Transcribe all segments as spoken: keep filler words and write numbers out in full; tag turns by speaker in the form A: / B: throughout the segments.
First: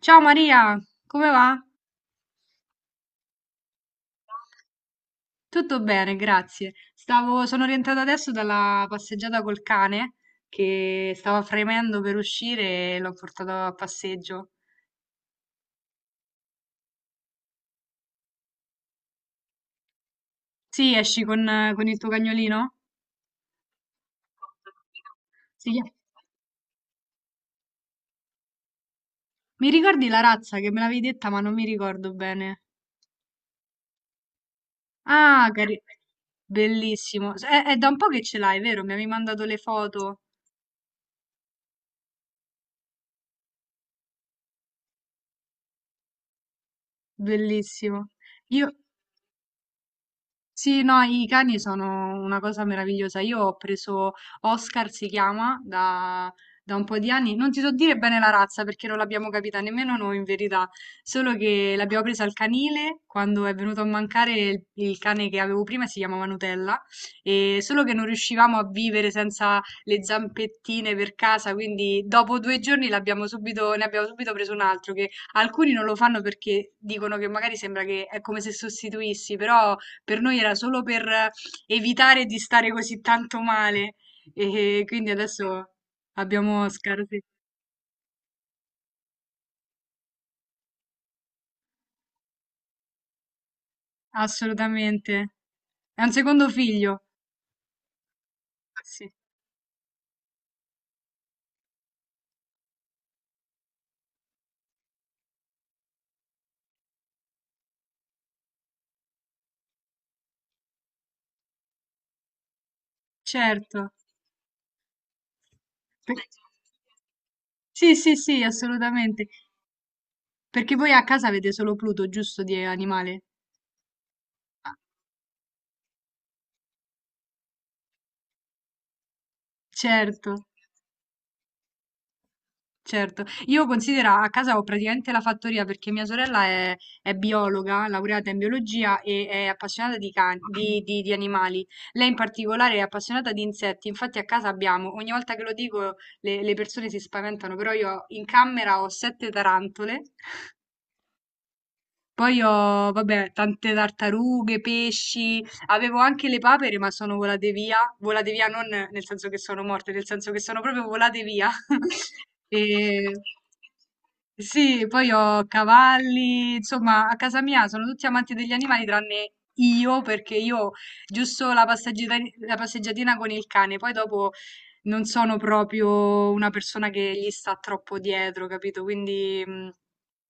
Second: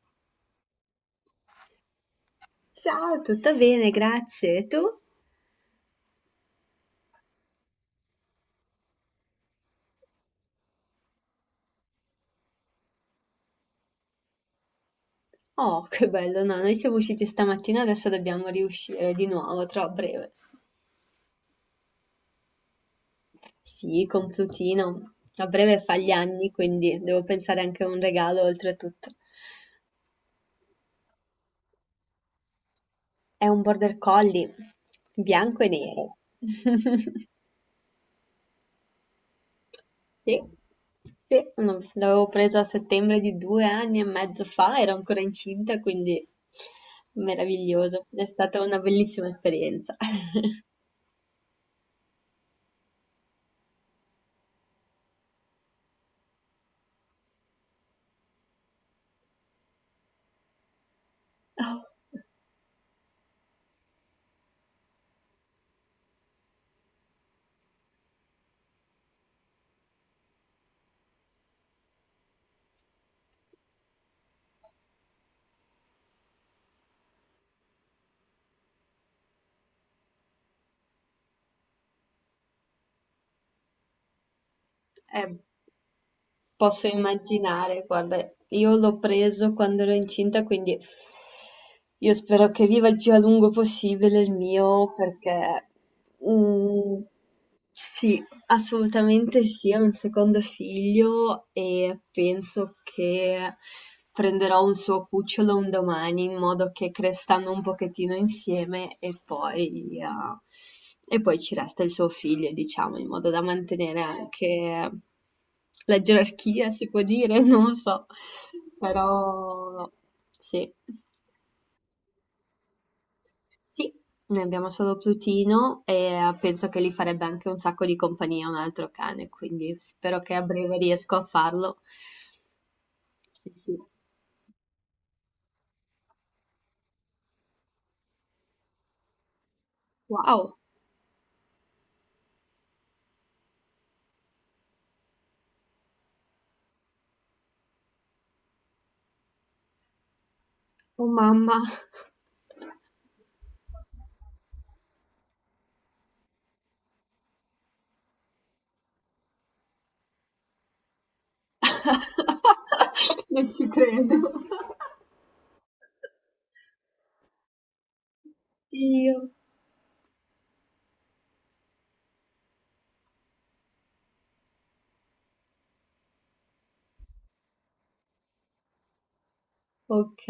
A: Ciao Maria, come va?
B: Ciao, tutto bene, grazie. E tu?
A: Tutto bene, grazie. Stavo, sono rientrata adesso dalla passeggiata col cane che stava fremendo per uscire e l'ho portato a passeggio.
B: Oh, che bello, no, noi siamo usciti stamattina, adesso dobbiamo riuscire di nuovo, tra breve.
A: Sì, esci con, con il tuo cagnolino?
B: Sì, con Plutino. A
A: Sì.
B: breve fa gli anni, quindi devo pensare anche a un regalo oltretutto.
A: Mi ricordi la razza che me l'avevi detta, ma non mi ricordo bene.
B: È un border collie,
A: Ah,
B: bianco e
A: cari-
B: nero.
A: bellissimo. È, è da un po' che ce l'hai, vero? Mi avevi mandato le foto.
B: Sì, sì, no, l'avevo preso a settembre di due anni e mezzo fa, ero ancora incinta, quindi meraviglioso.
A: Bellissimo.
B: È stata
A: Io,
B: una bellissima esperienza.
A: Sì, no, i cani sono una cosa meravigliosa. Io ho preso Oscar, si chiama, da, da un po' di anni. Non ti so dire bene la razza perché non l'abbiamo capita nemmeno noi in verità, solo che
B: Oh.
A: l'abbiamo presa al canile quando è venuto a mancare il, il cane che avevo prima, si chiamava Nutella, e solo che non riuscivamo a vivere senza le zampettine per casa, quindi dopo due giorni l'abbiamo subito, ne abbiamo subito preso un altro, che alcuni non lo fanno perché dicono che magari sembra che è come se sostituissi, però. Per noi era solo per evitare di stare così tanto male e quindi
B: Eh,
A: adesso abbiamo
B: posso
A: Oscar, sì,
B: immaginare, guarda, io l'ho preso quando ero incinta, quindi io spero che viva il più a lungo possibile il mio,
A: assolutamente.
B: perché
A: È un secondo
B: mm,
A: figlio.
B: sì,
A: Sì,
B: Assolutamente sì, ho un secondo figlio e penso che prenderò un suo cucciolo un domani in modo che crescano un pochettino insieme e poi, eh, e poi ci resta il suo figlio, diciamo, in modo da
A: certo.
B: mantenere anche la
A: Per-
B: gerarchia, si può dire, non lo
A: Sì,
B: so,
A: sì, sì, assolutamente.
B: però sì.
A: Perché voi a casa avete solo Pluto, giusto, di animale?
B: Sì, ne abbiamo
A: Ah,
B: solo Plutino e eh, penso che gli farebbe anche un sacco di compagnia un altro cane, quindi spero
A: certo.
B: che a breve riesco a farlo.
A: Certo.
B: Sì,
A: Io
B: sì.
A: considera, a casa ho praticamente la fattoria perché mia sorella è, è biologa, laureata in biologia e è appassionata di, can-
B: Wow,
A: di, di- di animali. Lei in particolare è appassionata di insetti, infatti a casa abbiamo, ogni volta che lo dico le, le persone si spaventano, però io in camera ho sette tarantole,
B: oh mamma.
A: poi ho, vabbè, tante tartarughe, pesci, avevo anche le papere, ma sono volate via, volate via non nel senso che sono morte, nel senso che sono proprio volate via. E.
B: Non ci credo.
A: Sì, poi ho cavalli, insomma, a casa mia sono tutti amanti degli animali
B: Io.
A: tranne io, perché io giusto la passeggiata- la passeggiatina con il cane, poi dopo non sono proprio una persona che gli sta troppo dietro, capito? Quindi, mh,
B: Ok.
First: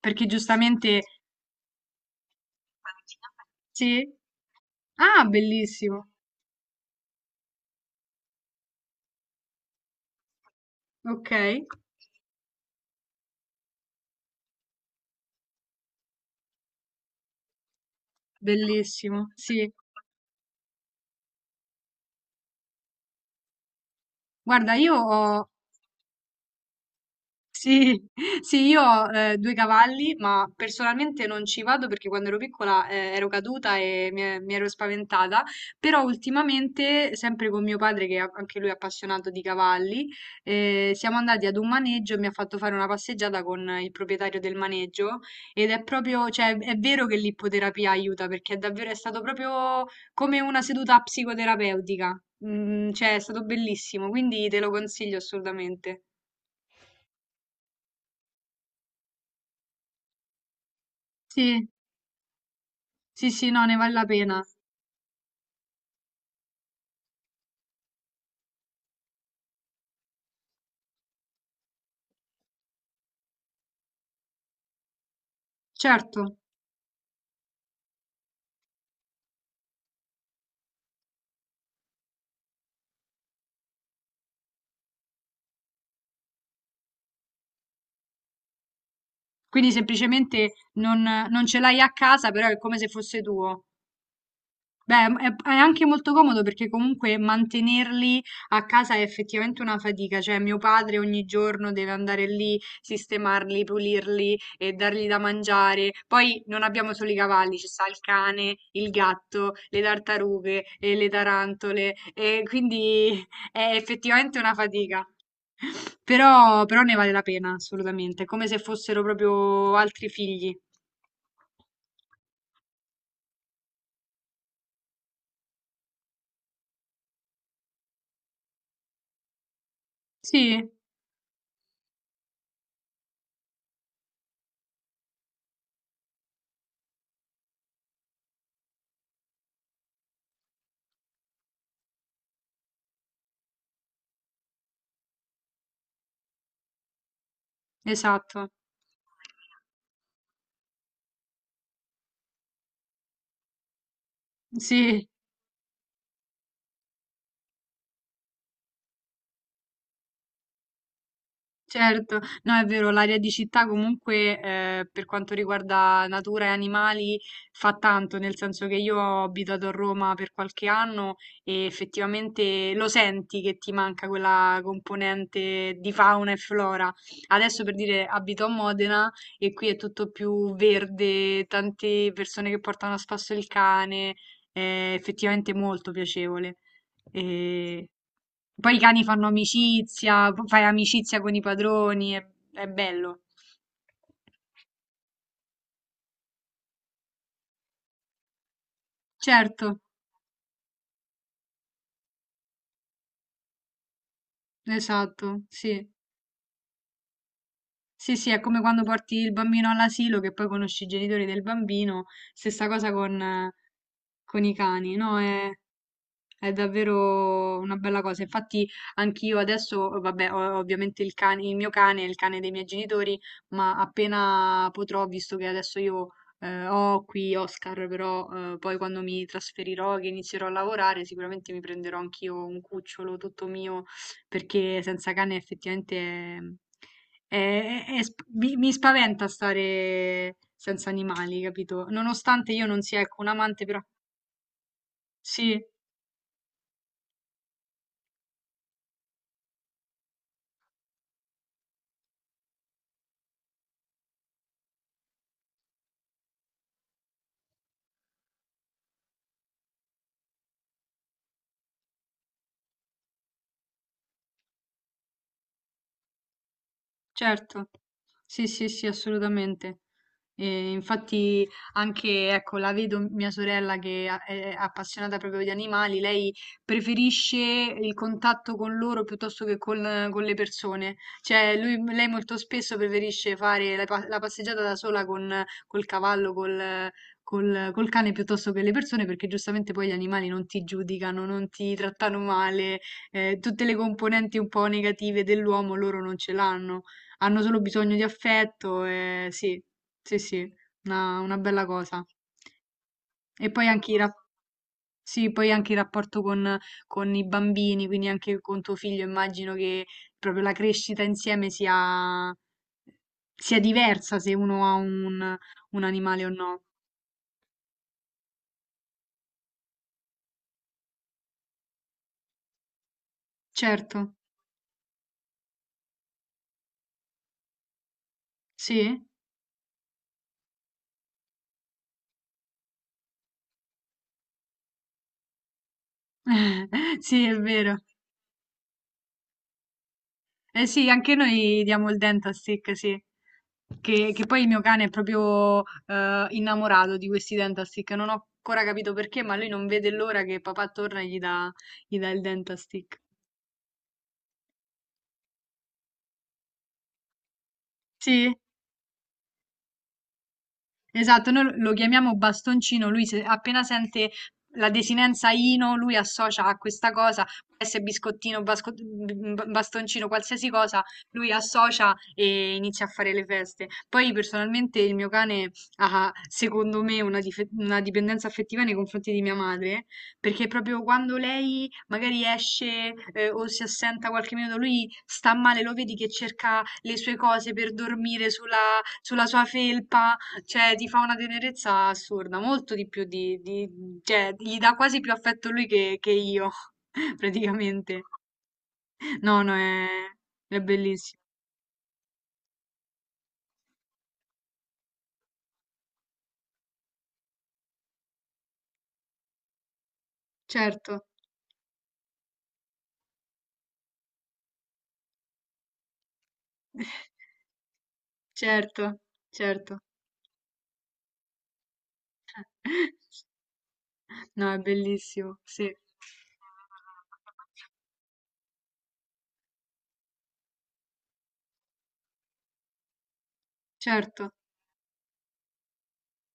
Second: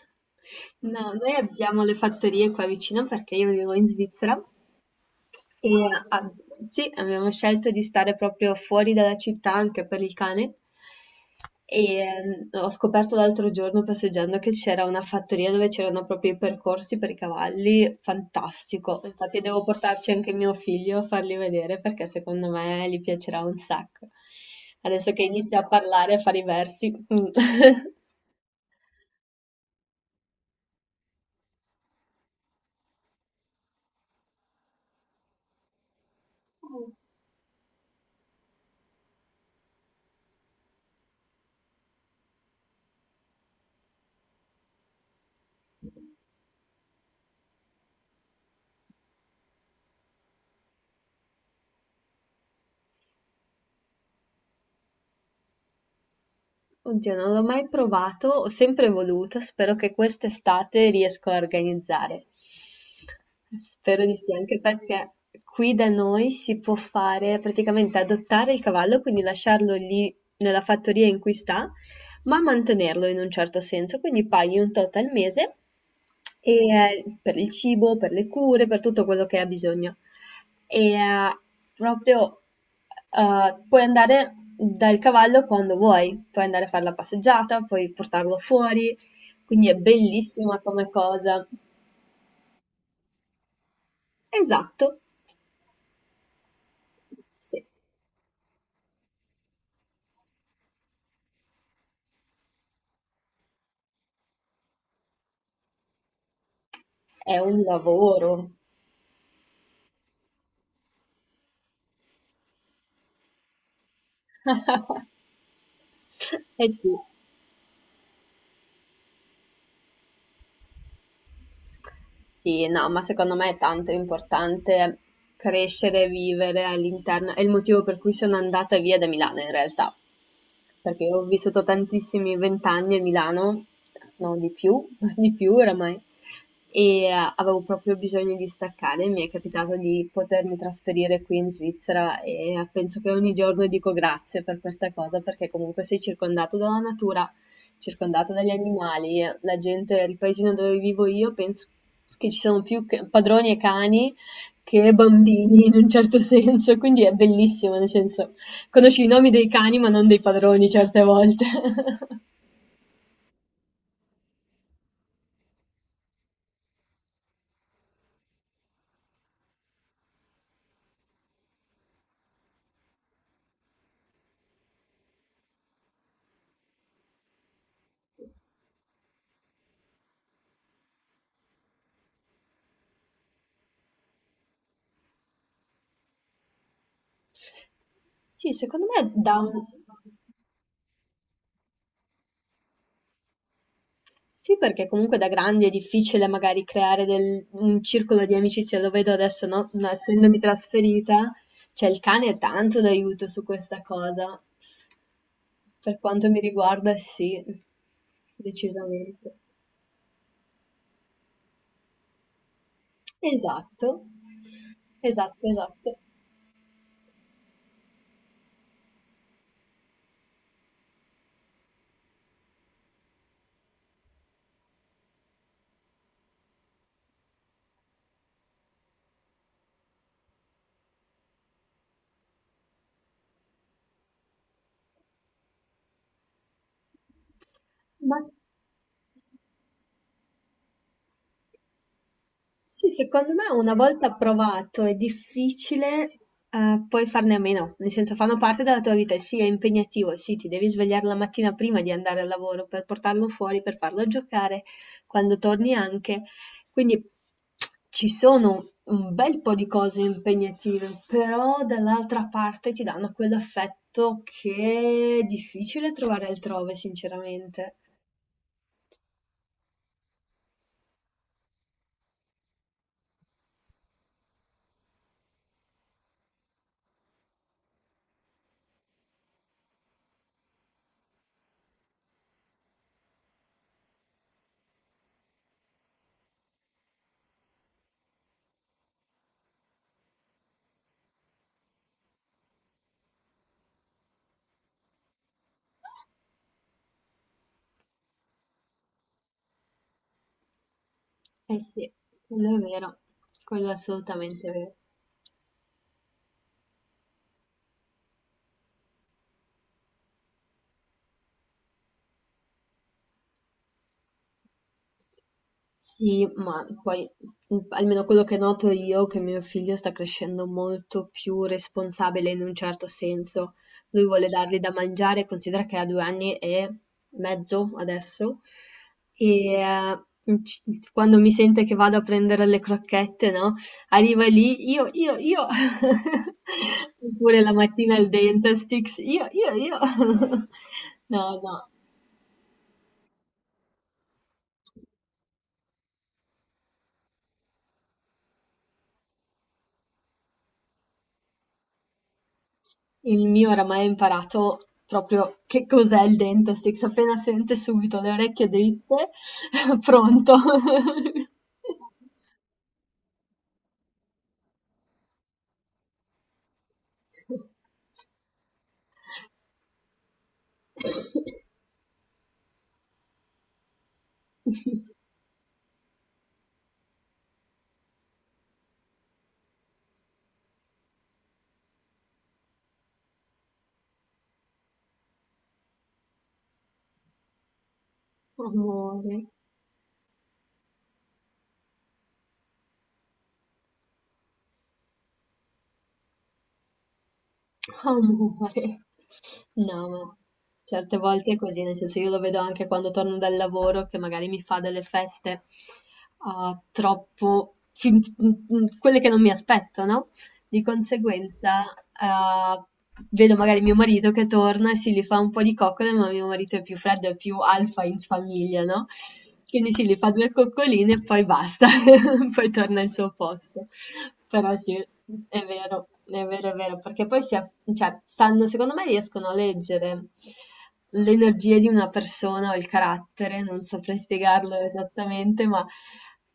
A: perché giustamente
B: No, noi abbiamo le fattorie qua vicino perché io vivo in
A: sì.
B: Svizzera.
A: Ah,
B: E
A: bellissimo.
B: a sì, abbiamo scelto di stare proprio fuori dalla città anche per il cane.
A: Okay,
B: E ehm, ho scoperto l'altro giorno passeggiando che c'era una fattoria dove c'erano proprio i percorsi per i cavalli, fantastico.
A: bellissimo,
B: Infatti devo
A: sì.
B: portarci anche mio figlio a farli vedere perché secondo me gli piacerà un sacco.
A: Guarda, io
B: Adesso che
A: ho
B: inizia a parlare e a fare i versi. Mm.
A: sì, sì, io ho eh, due cavalli, ma personalmente non ci vado perché quando ero piccola eh, ero caduta e mi, e- mi ero spaventata, però ultimamente, sempre con mio padre, che è- anche lui è appassionato di cavalli, eh, siamo andati ad un maneggio e mi ha fatto fare una passeggiata con il proprietario del maneggio ed è proprio, cioè è vero che l'ippoterapia aiuta perché è davvero, è stato proprio come una seduta psicoterapeutica. Mm, cioè è stato bellissimo, quindi te lo consiglio assolutamente.
B: Oddio, non l'ho mai provato, ho sempre voluto, spero che quest'estate riesco a
A: Sì.
B: organizzare.
A: Sì, sì, no, ne vale la
B: Spero di sì,
A: pena.
B: anche perché qui da noi si può fare praticamente adottare il cavallo, quindi lasciarlo lì nella fattoria in cui sta, ma mantenerlo in un certo senso, quindi paghi un tot al mese
A: Certo.
B: e, eh, per il cibo, per le cure, per tutto quello che ha bisogno e eh, proprio eh, puoi andare dal cavallo quando vuoi, puoi andare a fare la passeggiata, puoi portarlo fuori, quindi
A: Quindi
B: è
A: semplicemente
B: bellissima come
A: non,
B: cosa.
A: non ce l'hai a casa, però è come se fosse tuo.
B: Esatto,
A: Beh, è, è anche molto comodo perché comunque
B: sì,
A: mantenerli a casa è effettivamente una fatica. Cioè, mio padre ogni giorno deve andare lì, sistemarli, pulirli e dargli da mangiare. Poi non abbiamo solo i
B: è
A: cavalli,
B: un
A: ci sta il
B: lavoro.
A: cane, il gatto, le tartarughe e le tarantole. E quindi è effettivamente una fatica. Però,
B: Eh
A: però
B: sì,
A: ne vale la pena, assolutamente, come se fossero proprio altri figli.
B: sì, no, ma secondo me è tanto importante crescere e vivere all'interno, è il motivo per cui sono andata via da Milano in realtà.
A: Sì,
B: perché ho vissuto tantissimi vent'anni a Milano, no, di più, di più oramai, e eh, avevo proprio bisogno di staccare. Mi è capitato di potermi trasferire qui in Svizzera e eh, penso che ogni giorno dico grazie per questa cosa, perché comunque sei circondato dalla natura, circondato
A: esatto.
B: dagli animali, la gente, il paesino dove vivo io, penso che ci sono più che- padroni e cani che
A: Sì.
B: bambini in un certo senso, quindi è bellissimo, nel senso. Conosci i nomi dei cani, ma non dei padroni certe volte.
A: Certo, no è vero, l'aria di città comunque eh, per quanto riguarda natura e animali fa tanto, nel senso che io ho abitato a Roma per qualche anno e effettivamente lo senti che ti manca quella componente di fauna e flora. Adesso per dire abito a Modena e qui è tutto più verde, tante persone che portano a spasso il cane, è effettivamente molto piacevole. E
B: Sì,
A: poi i
B: secondo
A: cani
B: me
A: fanno
B: da un
A: amicizia, p- fai amicizia con i padroni, è, è bello.
B: sì, perché comunque da grandi è difficile magari creare del- un circolo di amicizia, lo vedo adesso,
A: Certo,
B: no? No, Essendomi trasferita, cioè il cane è tanto d'aiuto su questa cosa.
A: esatto, sì.
B: Per quanto mi riguarda, sì,
A: Sì, sì, è come quando porti il
B: decisamente.
A: bambino all'asilo che poi conosci i genitori del bambino, stessa cosa con, eh,
B: Esatto,
A: con i cani, no?
B: esatto,
A: È,
B: esatto.
A: è davvero una bella cosa. Infatti, anch'io adesso, vabbè, ho ovviamente il cane, il mio cane, il cane dei miei genitori, ma appena potrò, visto che adesso io eh, ho qui Oscar, però eh, poi quando mi trasferirò, che inizierò a lavorare, sicuramente mi prenderò anch'io un cucciolo tutto mio, perché senza cane effettivamente è- è- è- è
B: Ma
A: sp- mi, mi spaventa stare senza animali, capito? Nonostante io non
B: Sì,
A: sia, ecco, un
B: secondo me
A: amante,
B: una
A: però
B: volta approvato è
A: sì.
B: difficile, eh, poi farne a meno, nel senso fanno parte della tua vita, e sì, è impegnativo, sì, ti devi svegliare la mattina prima di andare al lavoro per portarlo fuori, per farlo giocare, quando torni anche. Quindi ci sono un bel po' di cose impegnative, però dall'altra parte ti danno quell'affetto che è difficile trovare altrove,
A: Certo.
B: sinceramente.
A: Sì, sì, sì, assolutamente. E infatti anche, ecco, la vedo mia sorella che a- è appassionata proprio di animali, lei preferisce il contatto con loro piuttosto che con, con le persone. Cioè, lui- lei molto spesso preferisce fare la, pa- la passeggiata da sola con, col cavallo, col, col, col cane piuttosto che le persone, perché giustamente poi gli animali non ti giudicano, non ti trattano male, eh, tutte le componenti un po' negative dell'uomo loro non ce l'hanno, hanno solo bisogno di affetto, e sì. Sì, sì, una, una
B: Eh
A: bella
B: sì,
A: cosa.
B: quello è vero,
A: E poi
B: quello è
A: anche, i rap-
B: assolutamente vero.
A: sì, poi anche il rapporto con, con i bambini, quindi anche con tuo figlio, immagino che proprio la crescita insieme sia, sia diversa se uno ha un, un animale
B: Sì,
A: o no.
B: ma poi mhmm, almeno quello che noto io, è che mio figlio sta crescendo molto più responsabile in un certo senso.
A: Certo,
B: Lui vuole dargli da mangiare, considera che ha due anni e mezzo adesso,
A: sì,
B: e eh, in c quando mi sente che vado a prendere le crocchette, no, arriva lì: "Io, io, io".
A: sì, è
B: Oppure la
A: vero.
B: mattina il Dentastix: "Io, io, io".
A: Eh sì, anche
B: No,
A: noi
B: no.
A: diamo il dente a Stick, sì. Che, che poi il mio cane è proprio eh, innamorato di questi dentastick. Non ho ancora capito perché, ma lui non vede l'ora che papà torna e gli dà, gli dà il dentastick.
B: Il mio oramai ha imparato proprio che cos'è il dentistix, appena sente subito le
A: Sì?
B: orecchie dritte, pronto.
A: Esatto, noi lo chiamiamo bastoncino, lui se- appena sente la desinenza Ino, lui associa a questa cosa, può essere biscottino, basco- b- b- bastoncino, qualsiasi cosa, lui associa e inizia a fare le feste. Poi personalmente il mio cane ha, secondo me, una, dife- una dipendenza affettiva nei confronti di mia madre, perché proprio quando lei magari esce eh, o si assenta qualche minuto, lui sta male, lo vedi che cerca le sue cose per dormire sulla
B: Amore,
A: sulla sua felpa, cioè, ti fa una tenerezza assurda, molto di più di, di- cioè, gli dà quasi più affetto lui che, che io, praticamente.
B: amore.
A: No, no, è,
B: No, ma
A: è
B: certe
A: bellissimo.
B: volte è così, nel senso io lo vedo anche quando torno dal lavoro che magari mi fa delle feste, uhm, troppo fin mhmm, quelle che non mi aspetto, no? Di
A: Certo,
B: conseguenza, ehm, vedo magari mio marito che torna e si li fa un po' di coccole, ma mio marito è più freddo, è più alfa in famiglia, no,
A: certo,
B: quindi
A: certo.
B: sì, gli fa due coccoline e poi basta, poi torna al suo posto.
A: No,
B: Però
A: è
B: sì,
A: bellissimo,
B: è
A: sì.
B: vero, è vero, è vero, perché poi si a cioè sanno secondo me riescono a leggere l'energia di una persona o il carattere, non saprei
A: Certo,
B: spiegarlo esattamente, ma,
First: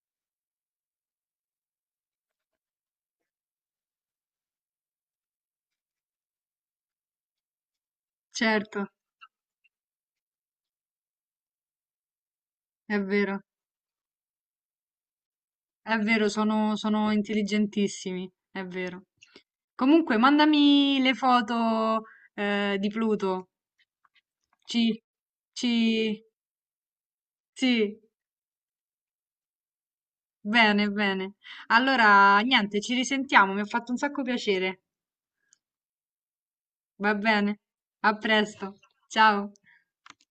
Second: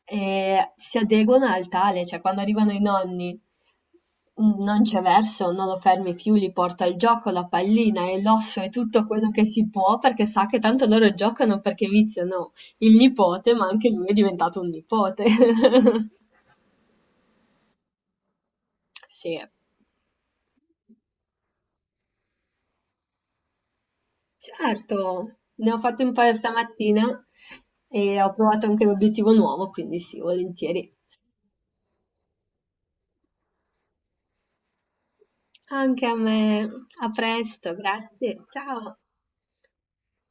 B: ehm, si adeguano al tale, cioè quando arrivano i nonni. Mm. Non c'è verso, non lo fermi più, gli porta il gioco, la pallina e l'osso e
A: certo,
B: tutto quello che si può perché sa che tanto loro giocano perché viziano il
A: è vero,
B: nipote, ma anche lui è diventato un nipote.
A: è vero, sono, sono intelligentissimi, è vero.
B: Sì,
A: Comunque, mandami le foto, eh, di Pluto. Ci,
B: certo,
A: ci,
B: ne ho fatto un paio stamattina
A: sì,
B: e ho provato anche l'obiettivo nuovo, quindi sì,
A: bene,
B: volentieri.
A: bene. Allora, niente, ci risentiamo, mi ha fatto un sacco piacere.
B: Anche a me. A
A: Va bene,
B: presto,
A: a
B: grazie.
A: presto,
B: Ciao.
A: ciao.